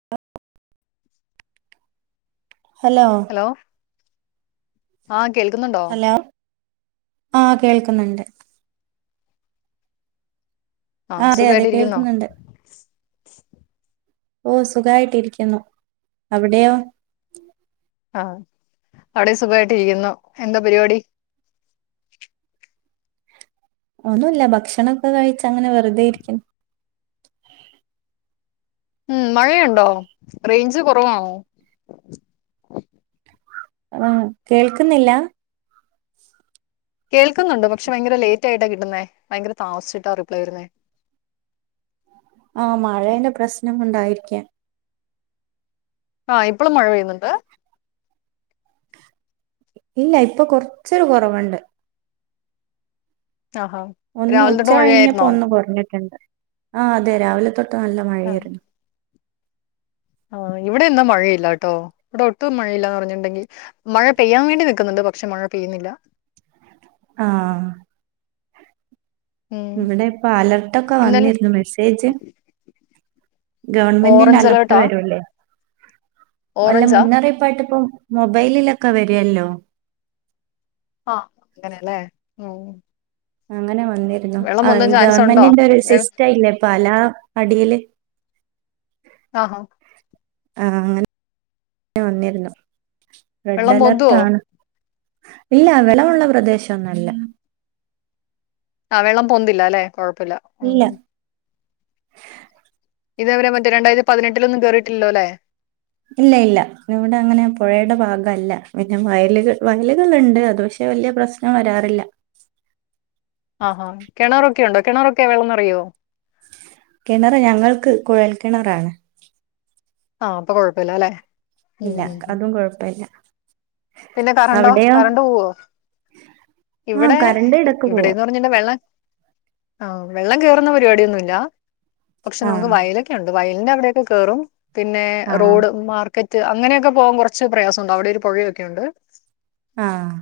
അ ആ. ഹലോ. ലോ ആഹ് കേൾക്കുന്നൊണ്ടോ ആഹ് കേൾക്കുന്നൊണ്ട്. ആ ആഹ് അതെ അതെ സുഖായിട്ടിരിക്കുന്നോ കേൾക്കുന്നൊണ്ട്. ഓ സുഖായിട്ടിരിക്കുന്നു അവിടെയോ ആഹ് അവിടെ സുഖായിട്ട് ഇരിക്കുന്നു എന്താ പരിപാടി? ഒന്നുല്ല ഭക്ഷണൊക്കെ കഴിച്ച് അങ്ങനെ വെറുതെ ഇരിക്കുന്നു. ഉം മഴയുണ്ടോ റൈഞ്ച് കൊറവാണോ ആഹ് കേൾക്കുന്നില്ല കേൾക്കുന്നൊണ്ട് പക്ഷെ ഭയങ്കര ലേറ്റായിട്ടാ കിട്ടുന്നേ ഭയങ്കര താമസ്ച്ച്ട്ടാ റിപ്ലൈ വെരുന്നേ. ആഹ് മഴേന്റെ പ്രശ്നം കൊണ്ടായിരിക്കാം. ആ ഇപ്പളും മഴ പെയ്യുന്നൊണ്ട്. ഇല്ല ഇപ്പൊ കൊറച്ചൊരു കൊറവൊണ്ട്. താഹാ. ഒന്ന് ഉച്ച കഴിഞ്ഞപ്പോ ഒന്ന് കൊറഞ്ഞിട്ടൊണ്ട് ആ അതെ രാവിലെ തൊട്ട് നല്ല മഴയായിരുന്നു. ആ ഇവിടെന്നും മഴയില്ലാട്ടോ ഇവിടെ ഒട്ടും മഴയില്ലാന്നർഞ്ഞ്ണ്ടെങ്കി. മഴ പെയ്യാൻ വേണ്ടി നിക്കുന്നൊണ്ട് പക്ഷെ മഴ പെയ്യ്ന്നില്ല. ആഹ്. ഉം ഇവിടെ ഇപ്പൊ അലർട്ടൊക്ക ഇന്നലെ വന്നിരുന്നു മെസ്സേജ്. ഗവൺമെന്റിന്റെ ഓറഞ്ച് അലർട്ട് അലേർട്ടാ വരൂല്ലേ? വല്ല ഓറഞ്ചാ മുന്നറിയിപ്പായിട്ട് ഇപ്പൊ മൊബൈലിലൊക്കെ വരുവല്ലോ. ആഹ് അങ്ങനേല്ലേ ഉം. അങ്ങനെ വന്നിരുന്നു വെള്ളം ആ പൊന്താൻ ഈ ചാൻസ് ഉണ്ടോ ഗവണ്മെന്റിന്റെ ഒരു വെ സിസ്റ്റയില്ലേ പല അടിയില്. ആ ഹാ. ആഹാ അങ്ങനെ വന്നിരുന്നു. റെഡ് വെള്ളം പൊന്തുവോ? അലർട്ടാണ് ഇല്ല വെലമൊള്ള പ്രദേശൊന്നല്ല. ആ വെള്ളം പൊന്തില്ലാല്ലെ കൊഴപ്പില്ല. ഇല്ല. ഇതേ വരെ മറ്റേ രണ്ടായിരത്തി പതിനെട്ടിലൊന്നും കേറിയിട്ടില്ലല്ലോല്ലേ? ഇല്ല ഇല്ല ഇവിടെ അങ്ങനെ പുഴയുടെ ഭാഗല്ല പിന്നെ വയലുകൾ വയലുകളുണ്ട് അത് പക്ഷെ വലിയ പ്രശ് വരാറില്ല. ആഹ് ആഹ് കിണറൊക്കെ ഉണ്ടോ കിണറൊക്കെ വെള്ളം നിറയോ? കിണറ് ഞങ്ങൾക്ക് കുഴൽ കിണറാണ്. ആഹ് അപ്പൊ കൊഴപ്പില്ലലേ. ഇല്ല അതും കൊഴപ്പില്ല. പിന്നെ കറണ്ടോ കറണ്ട് പോവോ? ആ ഇവിടെ കറണ്ട് ഇടക്ക് പോവും ഇവിടെന്ന് പറ [unintelligible] വെള്ളം ആഹ് വെള്ളം കേറുന്ന പരിപാടിയൊന്നും ഇല്ല പക്ഷെ ആ നമ്മുക്ക് വയ ലൊക്കെണ്ട് വയലിന്റെ അവിടൊക്കെ കേറും പിന്നെ ആ റോഡ് മാർ ക്കറ്റ് അങ്ങനെയൊക്കെ പോകാൻ കുറച്ച് പ്രയാസം ഉണ്ട് അവിടെ ഒരു പുഴയൊക്കെ ഉണ്ട് ആഹ്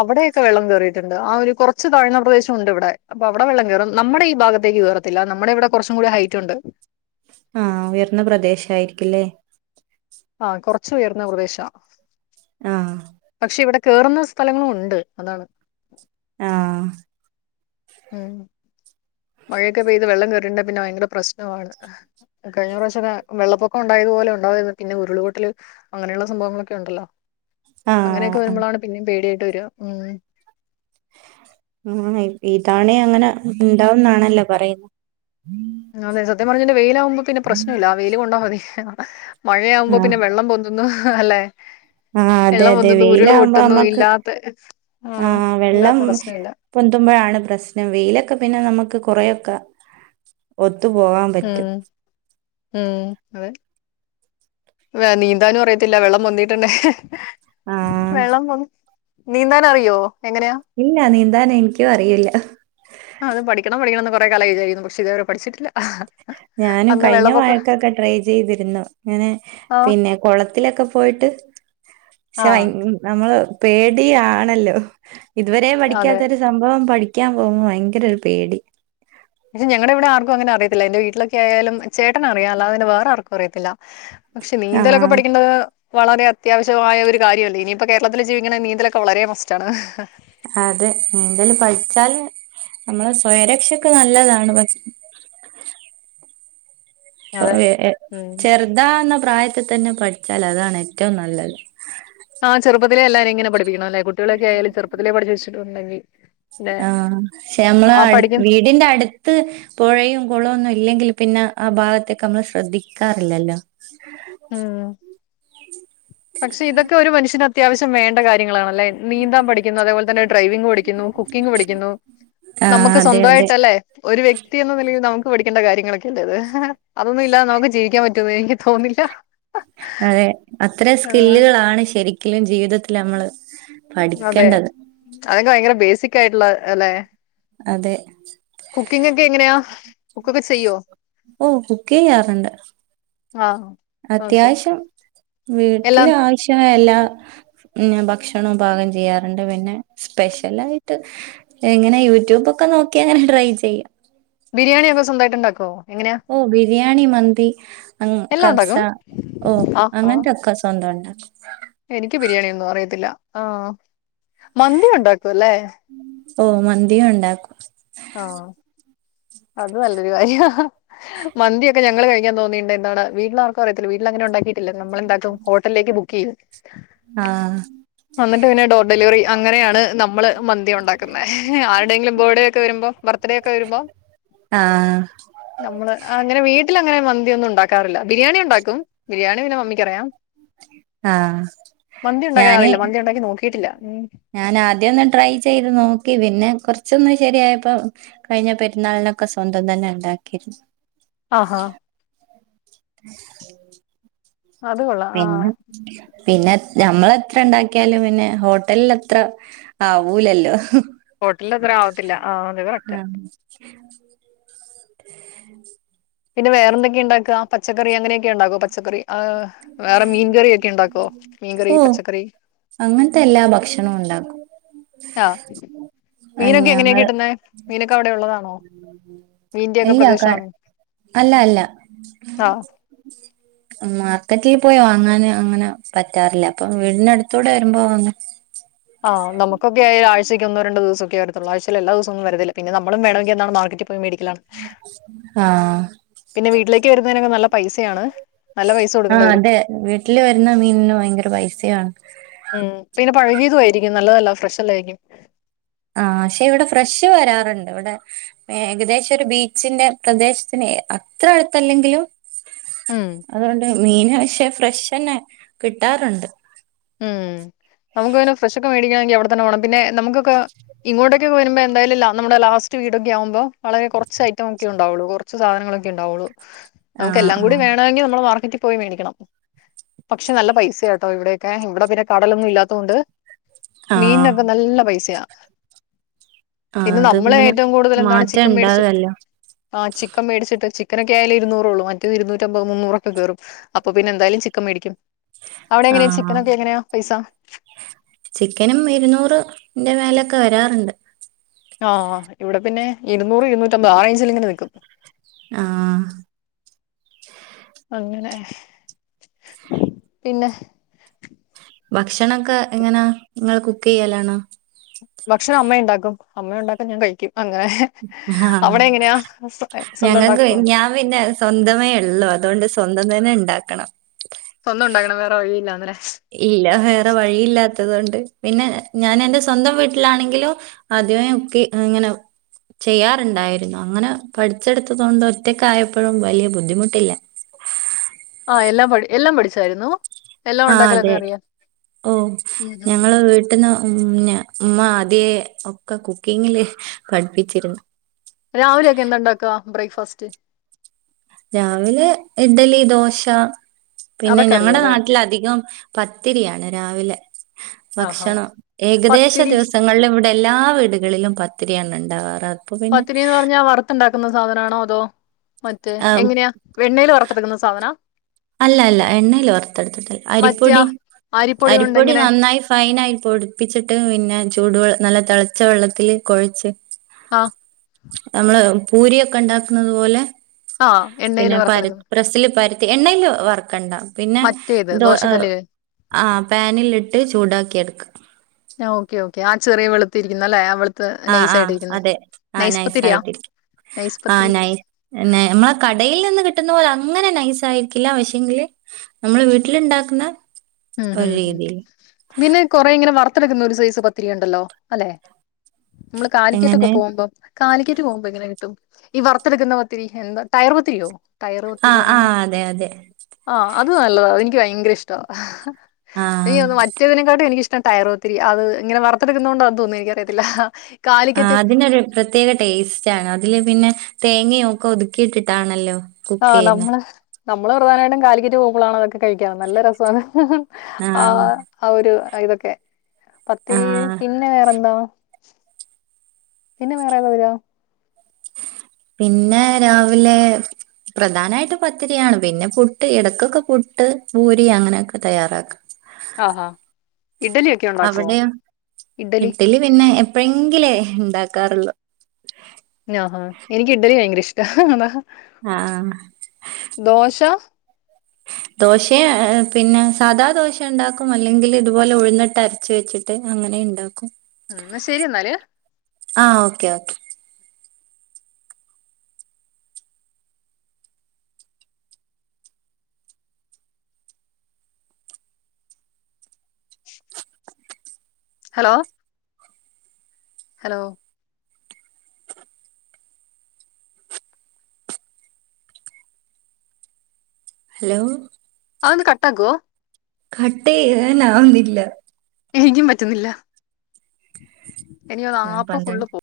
അവിടെയൊക്കെ വെള്ളം കേറിയിട്ടുണ്ട് ആ ഒരു കുറച്ച് താഴ്ന്ന പ്രദേശം ഉണ്ട് ഇവിടെ അപ്പൊ അവിടെ വെള്ളം കയറും നമ്മടെ ഈ ഭാഗത്തേക്ക് കയറത്തില്ല നമ്മുടെ ഇവിടെ കുറച്ചും കൂടി ഹൈറ്റുണ്ട് ആഹ് ഉയർന്ന പ്രദേശായിരിക്കില്ലേ ആഹ് കുറച്ച് ഉയർന്ന പ്രദേശാ ആഹ് പക്ഷെ ഇവിടെ കേറുന്ന സ്ഥലങ്ങളും ഉണ്ട് അതാണ് ആഹ് ഉം മഴയൊക്കെ പെയ്ത് വെള്ളം കയറിട്ട്ണ്ടെ പിന്നെ ഭയങ്കര പ്രശ്നമാണ് കഴിഞ്ഞ പ്രാവശ്യക്കെ വെള്ളപ്പൊക്കണ്ടായതുപോലെ ഉണ്ടായി പിന്നെ ഉരുൾപൊട്ടല് അങ്ങനെയുള്ള സംഭവങ്ങളൊക്കെണ്ടല്ലോ ആ അങ്ങനെയൊക്കെ ആ വരുമ്പോഴാണ് പിന്നേയും പേടിയായിട്ട് വരാ ഉം [unintelligible] ഉണ്ടാവുന്നാണല്ലോ പറയുന്ന അതെ സത്യം പറഞ്ഞന്റെ വെയിലാവുമ്പോ പിന്നെ പ്രശ്നല്ല വെയില് കൊണ്ടാ മതി മഴയാവുമ്പോ ആഹ് പിന്നെ വെള്ളം പൊ [unintelligible] അല്ലേ ആ അതെ വെള്ളം അതെ പൊന്തുന്നു ഉരുൾ വെയിലാകുമ്പോ പൊട്ടുന്നു നമ്മക്ക് ഇല്ലാത്ത ആഹ് ഇല്ലാത്ത പ്രശ്ന ഇല്ല പൊന്തുമ്പോഴാണ് പ്രശ്നം വെയിലൊക്കെ പിന്നെ നമ്മുക്ക് കുറേയൊക്കെ ഒത്തു പോകാൻ ഉം പറ്റും ഉം അതെ നീന്താനും അറിയത്തില്ല വെള്ളം പൊന്തിട്ടുണ്ടെ ആഹ് വെള്ളം നീന്താൻ അറിയോ എങ്ങനെയാ ഇല്ല നീന്താൻ എനിക്കും അറിയില്ല ആഹ് അത് പഠിക്കണം പഠിക്കണന്ന് കുറേ കാലായി വിചാരിക്കുന്നു പക്ഷേ ഇതുവരെ പഠിച്ചിട്ടില്ല ഞാനും അന്ന് കഴിഞ്ഞ വെള്ളപ്പൊക്കം മഴക്കൊക്കെ ട്രൈ ചെയ്തിരുന്നു ഇങ്ങനെ ആ പിന്നെ കുളത്തിലൊക്കെ പോയിട്ട് ആ പക്ഷെ നമ്മള് പേടിയാണല്ലോ ഇതുവരെ അതെ. പഠിക്കാത്തൊരു സംഭവം പഠിക്കാൻ പോകുമ്പോ ഭയങ്കര ഒരു പേടി പക്ഷെ ഞങ്ങളുടെ ഇവിടെ ആർക്കും അങ്ങനെ അറിയത്തില്ല എന്റെ വീട്ടിലക്കെയാലും ചേട്ടനറിയാം അല്ലാതെ പിന്നെ വേറെ ആർക്കും അറിയത്തില്ല പക്ഷെ നീന്തലൊക്കെ ആഹ് പഠിക്കേണ്ടത് വളരെ അത്യാവശ്യമായ ഒരു കാര്യാണ് ഇനിയിപ്പോ കേരളത്തില് ജീവിക്കണെങ്കി നീന്തലൊക്കെ വളരെ മസ്റ്റാണ് അതെ നീന്തല് പഠിച്ചാല് നമ്മള് സ്വയംരക്ഷക്ക് നല്ലതാണ് പക്ഷേ അതെ. ഉം. ചെറുതാന്ന പ്രായത്തിൽ തന്നെ പഠിച്ചാൽ അതാണ് ഏറ്റവും നല്ലത് ആഹ് ചെറുപ്പത്തിലെ എല്ലാരെയും ഇങ്ങനെ പഠിപ്പിക്കണല്ലെ കുട്ടികളക്കെയാലും ചെറുപ്പത്തിലെ പഠിച്ച് വെച്ചിട്ടുണ്ടങ്കിൽ ആഹ് ക്ഷെ നമ്മള ആ വീടിന്റെ അട് ത്ത് പുഴയും കുളൊന്നുംല്ലെങ്കിൽ പിന്നെ ആ ഭാഗത്തേക്ക് നമ്മൾ ശ്രദ്ധിക്കാറില്ലല്ലോ. [inaudible] ഉം പക്ഷെ ഇതൊക്കെ ഒരു മനുഷ്യന് അത്യാവശ്യ വേണ്ട കാര്യങ്ങളണല്ലേ നീന്താ പഠിക്കുന്നത് അതേപോലെന്നെ ഡ്രൈവിംങ് പഠി ക്ക്യുന്നു കുക്കിം ഗ്‌ പഠിക്കുന്നു ആഹ് നമക്ക് അതെ അതെ സ്വന്തായിട്ടലെ? ഒരു വ്യക്തി എന്ന നിലയിൽ നമുക്ക് പഠിക്കണ്ട കാര്യങ്ങളൊക്കെല്ലേത് അതൊന്നും ഇല്ലാ നമുക്ക് ജീവിക്ക്യാൻ പറ്റുന്ന് എനിക്ക് തോന്ന് ല്ല്യ. ആ അതെ അത്ര സ്കില്ല്കളാണ് ശരിക്ക്ലും ജീവിതത്തില് നമ്മള്. അതെ പഠിക്കേണ്ടത് അതക്കെ ഭയങ്കര ബേസിക് ആയിട്ട്ള്ള അല്ലെ? അതെ. കുക്കിംങ്ങ് ഒക്കെ എങ്ങനെയാ കുക്കൊക്കെ ചെയ്യോ? ഓ കുക്കെയ്യാറ്ണ്ട്. ആഹ്. അത്യാവശ്യം എല്ലാം വീട്ടിലാവശ്യമേ എല്ലാം ഞാ ഭക്ഷണം പാകം ചെയ്യാറ്ണ്ട് പിന്നെ സ്പെഷ്യലാ യ്‌ട്ട് എങ്ങനെ യൂട്യൂബൊക്കെ നോക്ക്യാ അങ്ങനെ ട്രൈ ചെയ്യും. ബിരിയാണി ഒക്കെ സ്വന്തായിട്ട് ഇണ്ടാക്കോ? ഓഹ് ബിരിയാണി, മന്തി, എല്ലാം കബ്സ ഉണ്ടാക്കും ഓഹ് ആ ആ അങ്ങൻത്തൊക്കെ സ്വന്തം ഉണ്ടക്കും. എനിക്ക് ബിരിയാണിയൊന്നും അറിയത്തില്ല ആ മന്തി ഉണ്ടാക്കൂ ല്ലേ? ഓഹ് മന്തി ഉണ്ടാക്കും. ആഹ്. അത് നല്ലൊരു കാര്യാ. മന്തിയൊക്കെ ഞങ്ങള് കഴിക്ക്യാൻ തോന്നിണ്ട് എന്താണ് വീട്ടിലാർക്കും അറിയത്തില്ല വീട്ടിൽ അങ്ങന ഉണ്ടാക്കി ട്ടില്ല നമ്മളെന്താക്കും ഹോട്ടലേക്ക് ബുക്കെയ്യും. ആഹ്. എന്നിട്ട് പിന്നെ ഡോ ഡെലിവറി അങ്ങനെയാണ് നമ്മള് മന്തി ഉണ്ടാക്കുന്നേ ആര്ടെങ്കിലും ബേഡേ ഒക്കെ വരുമ്പ ബർത്ത്ഡേ ഒക്കെ വരുമ്പോ ആഹ്. നമ്മള് അങ്ങനെ വീട്ടിലങ്ങനെ മ ന്ത്യന്നും ഉണ്ടാക്കാറില്ല ബിരിയാണി ഉണ്ടാക്കും ബിരിയാണി പിന്നെ മമ്മിക്കറിയാം. ആഹ് മന്തി ഉണ്ടാക്കാൻ ഞാന് അറില്ല മന്തി ഉണ്ടാക്കി നോക്കിട്ടില്ല ഉം. ഞാൻ ആദ്യ ഒന്ന് ട്രൈ ചെയ്ത് നോക്കി പിന്നെ കൊർച്ചൊന്ന് ശരി ആയപ്പോ കയ്ഞ്ഞ പെര്ന്നാൾനൊക്കെ സ്വന്തം തന്നെ ഇണ്ടാക്കിയിര് ആഹാ. അത് കൊള്ളാം. ആഹ് പിന്നെ പിന്നെ നമ്മളെത്ര ഇണ്ടാക്ക്യാലും പിന്നെ ഹോട്ടലത്ര ആ ഊലല്ലോ. ഹോട്ടലത്ര ആവത്തില്ല ആഹ് അത് കറക്റ്റ. പിന്നെ വേറെന്തൊക്കെ ഇണ്ടാക്ക പച്ചക്കറി അങ്ങനെയൊക്കെ ഇണ്ടാക്കോ പച്ചക്കറി? വേറെ മീൻകറി ഒക്കെ ഇണ്ടാക്കോ? മീൻകറി പച്ചക്കറി? അങ്ങൻത്തെ എല്ലാ ഭക്ഷണും ഇണ്ടാക്കും. ആഹ്. അഹ് മീനൊക്കെ എങ്ങനെ ഞങ്ങള് കിട്ട്ന്നെ മീനൊക്കെ അവ്ടെ ഉള്ളതാണോ? മീന്റെക്കെ എല്ലാ ക പ്രദേശാആണോ? അല്ല അല്ല മാ ക്കറ്റീ പോയി വാങ്ങാന് അങ്ങനെ പറ്റാറില്ല അപ്പൊ വീടിനടുത്തൂടെ വരുമ്പോ വാങ്ങും. ആഹ് നമുക്കൊക്കെ ആഴ്ചക്കൊന്നോ രണ്ടോ ദിവസൊക്കെ വരത്തുള്ളൂ ആഴ്ച്ചേല് എല്ലാ ദെവസൊന്നു വരത്തില്ല പിന്ന നമ്മളും വേണമെങ്കി എന്താണ് മാർക്കറ്റി പോയി മേടിക്കലാണ്. ആഹ് പിന്നെ വീട്ടിലേക്ക് വരുന്നതിനൊക്കെ നല്ല പൈസയാണ് നല്ല പൈസ കൊടുക്ക ആഹ് അതെ വീട്ടില് വരുന്ന മീന്ന് ഭയങ്കര പൈസയാണ്. ഉം പിന്നെ പഴകിയതു ആയിരിക്കും നല്ലതല്ല ഫ്രഷല്ലായിരിക്കും. ആഹ് ക്ഷെ ഇവിടെ ഫ്രഷ് വരാറുണ്ട് വിടെ ഏകദേശൊരു ബീച്ചിന്റെ പ്രദേശത്തിന് അത്ര അടുത്തല്ലെങ്കിലും ഉം അതുകൊണ്ട് മീന് പക്ഷെ ഫ്രഷെന്നെ കിട്ടാറുണ്ട്. ഉം നമുക്ക് പിന്നെ ഫ്രഷൊക്കെ മേടിക്കണെങ്കി അവിടെ തന്നെ പോണം പിന്നെ നമുക്കൊക്കെ ഇങ്ങോട്ട് റ്റ് വരുമ്പോ എന്തായാലുംല്ല നമ്മുടെ ലാസ്റ്റ് വീടൊക്കെ ആകുമ്പോ വളരെ കൊറച്ച് ഐറ്റം ഒക്കെ ഉൺ ണ്ടാവുള്ളു. കൊർച്ച് സാധനങ്ങളൊക്കെ ണ്ടാവുള്ളൂ ആഹ് നമുക്കെല്ലാം കൂടി വേ ണെങ്കി നമ്മള മാർക്കറ്റി പോയി മേടിക്കണം. പക്ഷെ നല്ല പൈസയാ ട്ടോ ഇവിടെ ക്കെ ഇവിടെ പിന്നെ കടലൊന്നും ഇല്ലാത്തോണ്ട് ആഹ് ആഹ് മീന്നൊക്ക നല്ല പൈസയ. ആഹ് പിന്നെ നമ്മള് അതിങ്ങനെ ഏറ്റവും കൂടുതലെന്താണ് മാറ്റം ചിക്കൻ മേടിച്ച് ഇണ്ടാവല്ലോ ആഹ് ചിക്കൻ മേടിച്ചിട്ട് ചിക്കനൊക്കെയാല് ഇരുന്നൂറേ ള്ളു മറ്റഅ് ഇരുന്നൂറ്റമ്പത് മൂന്നുറൊക്കെ കേറും. അപ്പൊ പിന്നെ എന്തായാലും ചിക്കൻ മേടിക്കും. അവിടെ എങ്ങനെ ആഹ് ചിക്കനൊക്കെ എങ്ങനെയാ പൈസ? ചിക്കനും ഇരുന്നൂറ് ന്റെ മേലൊക്കെ വരാറുണ്ട്. ആഹ് ഇവടെ പിന്നെ ഇരൂന്നുറ് ഇരുന്നൂറ്റമ്പത് ആ റേഞ്ചിൽ ഇങ്ങനെ നിക്കും. ആഹ്. അങ്ങനെ പിന്നെ. ഭക്ഷണൊക്കെ എങ്ങനാ ങ്ങൾ കുക്കെയ്യാലാണോ? ഭക്ഷണം അമ്മയുണ്ടാക്കും അമ്മ ഉണ്ടാക്കാൻ ഞാൻ കഴിക്കും അങ്ങനെ. ആഹ് അവിടെ എങ്ങനെയാ സ്വന്തം ഞങ്ങക്ക് ഉണ്ടാക്കുവോ ഞാം പിന്നെ സ്വന്തമേ ഉള്ളൂ അതുകൊണ്ട് സ്വന്തം തന്നെ ണ്ടാക്കണം. സ്വന്തം ഉണ്ടാക്കണം വേറെ വഴിയില്ലാന്ന്‌ല്ലെ ഇല്ല വേറെ വഴിയില്ലാത്തത് കൊണ്ട് പിന്നെ ഞാനെന്റെ സ്വന്തം വീട്ടിലാണെങ്കിലും. ആദ്യവേ കുക്കി അങ്ങനെ. ചെയ്യാറുണ്ടായിരുന്നു അങ്ങനെ പഠിച്ചെടുത്തത് കൊണ്ട് ഒറ്റക്കാ യപ്പഴും വലിയ ബുദ്ധിമുട്ടില്ല. ആഹ് എല്ലാം പട് എല്ലാം പഠിച്ചതായിരുന്നോ? ആഹ് അതെ ഓഹ്‌ ഉം ഉം ഞങ്ങള് വീ ട്ട്ന്ന് ന്ന മ്മ ആദ്യേ ഒക്കെ കുക്കിങ്ങില് പഠിപ്പിച്ചിരുന്നു. രാവിലെയൊക്കെന്താ ണ്ടാക്ക ബ്രേക്ക്ഫാസ്റ്റ്? രാവിലെ ഇഡ്ഡലി, ദോശ. പിന്നെ അതൊക്കെ ഞങ്ങടെ അറിയാല്ലേ നാട്ടിലധികം പത്തിരിയാണ് രാവിലെ. ആഹാ ഭക്ഷണം ഏകദേശ പത്തിരി ദിവസങ്ങളില് വിട് ടെല്ലാ വീടുകളിലും പത്തിരിയാണ് ണ്ടാവാറ പത്തിരിന്ന് പറഞ്ഞാ വറുത്തണ്ടാക്കുന്ന സാധനാണോ അതോ മറ്റേ ആഹ് എങ്ങനെയാ. വെണ്ണയില് വറത്തെടുക്കുന്ന സാധനാ? അല്ല അല്ല എണ്ണേല് വറത്തെടുത്തിട്ട മറ്റേ ആ അരിപ്പൊടി കൊണ്ട് അരിപ്പൊടി ഇങ്ങനെ നന്നായി ഫൈനായി പൊടിപ്പിച്ചിട്ട് പിന്നെ ചൂടുവെൾ നല്ല തെളച്ച വെള്ളത്തില് കൊഴച്ച്. ആഹ്. നമ്മള് പൂരിയൊക്ക ണ്ടാക്കുന്നത് പോലെ ആ എണ്ണയിൽ പിന്നെ പര വറുത്തെടുക്കുന്ന പ്രസ്സില് പരത്തി എണ്ണയില് വർക്കണ്ട. പിന്നെ മറ്റേത് ത് ഇഹ് ദോശക്കല്ലില് ആ പാനിലിട്ട് ചൂടാക്കി എടുക്കാം ഓക്കെ ഓക്കെ ആ ചെറിയ വെളുത്തിരിക്കുന്നല്ലേ ആഹ് വെളു ആഹാ ആഹ് അതെ ആ നൈസ് പത്തിരിയാ ആയിട്ട് നൈസ് ആഹ് പത്തിരി നൈസ് ന്നെ നമ്മളെ കടയിൽ നിന്ന് കിട്ടുന്ന പോലെ അങ്ങനെ നൈസ് ആയിരിക്കില്ല പക്ഷെങ്കില് നമ്മള് വീട്ടിലിണ്ടാക്കുന്ന ഉം ഉം പിന്നെ കൊറെ ഇങ്ങനെ വറത്തെടുക്കുന്ന ഒരു സൈസ് പത്തിരി ഉണ്ടല്ലോ അല്ലെ നമ്മള് കാലിക്കറ്റൊക്കെ എങ്ങനെ പോകുമ്പം കാലിക്കറ്റ് പോകുമ്പോ ഇങ്ങനെ കിട്ടും ഈ വറത്തെടുക്കുന്ന പത്തിരി എന്താ ടയർ പത്തിരിയോ ആഹ് ആഹ് അതെ അതെ ആഹ് അത് നല്ലതാ എനിക്ക് ഭയങ്കര ഇഷ്ടാ ആഹ് ഇനി ഒന്ന് മറ്റേതിനെക്കാട്ടി എനിക് ഇഷ്ടം ടയർ പത്തിരി അത് ഇങ്ങനെ വറത്തെടുക്കുന്ന കൊണ്ട് ആന്തോന്ന് എനിക്കറിയത്തില്ല കാലിക്കറ്റ് ആതിനെ പ്രത്യേക ടേസ്റ്റ് ആണ് അതില് പിന്നെ തേങ്ങയൊക്കെ ഒതുക്കിയിട്ടിട്ടാണല്ലോ കുക്ക് ആഹ് ചെയ്യുന്നെ നമ്മള് നമ്മള് പ്രധാനമായിട്ടും കാലിക്കറ്റ് പോമ്പളാണ് അതൊക്കെ കഴിക്കാറ് നല്ല രസമാണ് ഹ് ഹ് ആ ആഹ് ആഹ് ഒരു ഇതൊക്കെ പത്തിരി ആ പിന്നെ വേറെന്താ പിന്നെ വേറെ ഏതാ വരാ പിന്നെ രാവിലെ പ്രധാനമായിട്ട് പത്തിരിയാണ് പിന്നെ പുട്ട് ഇടക്കൊക്കെ പുട്ട് പൂരി അങ്ങനെയൊക്കെ തയ്യാറാക്കും ആഹ് ആഹ് ഇഡ്ഡലിയെ അവിടെയോ ഇഡലി പിന്നെ എപ്പോഴെങ്കിലേ ഇണ്ടാക്കാറുള്ളൂ നാ ഹാ എനിക്ക് ഇഡലി ഭയങ്കര ഇഷ്ട എന്നാ ആഹ് ആഹ് ദോശ ദോശ പിന്നെ സാദാ ദോശ ഇണ്ടാക്കും അല്ലെങ്കിൽ ഇതുപോലെ ഉഴുന്നിട്ട് അരച് വെച്ചി ട്ട് അങ്ങനെ ഉണ്ടാക്കും ഉം ശരി എന്നാല് ആഹ് okay okay hello hello hello അത് ഒന്ന് കട്ടാകൂ കട്ട് ചെയ്യാനാവുന്നില്ല എനിക്കും പറ്റുന്നില്ല എനി ആ ആപ്പ് പന്ത്രണ്ട് ഫുള്ള് പോ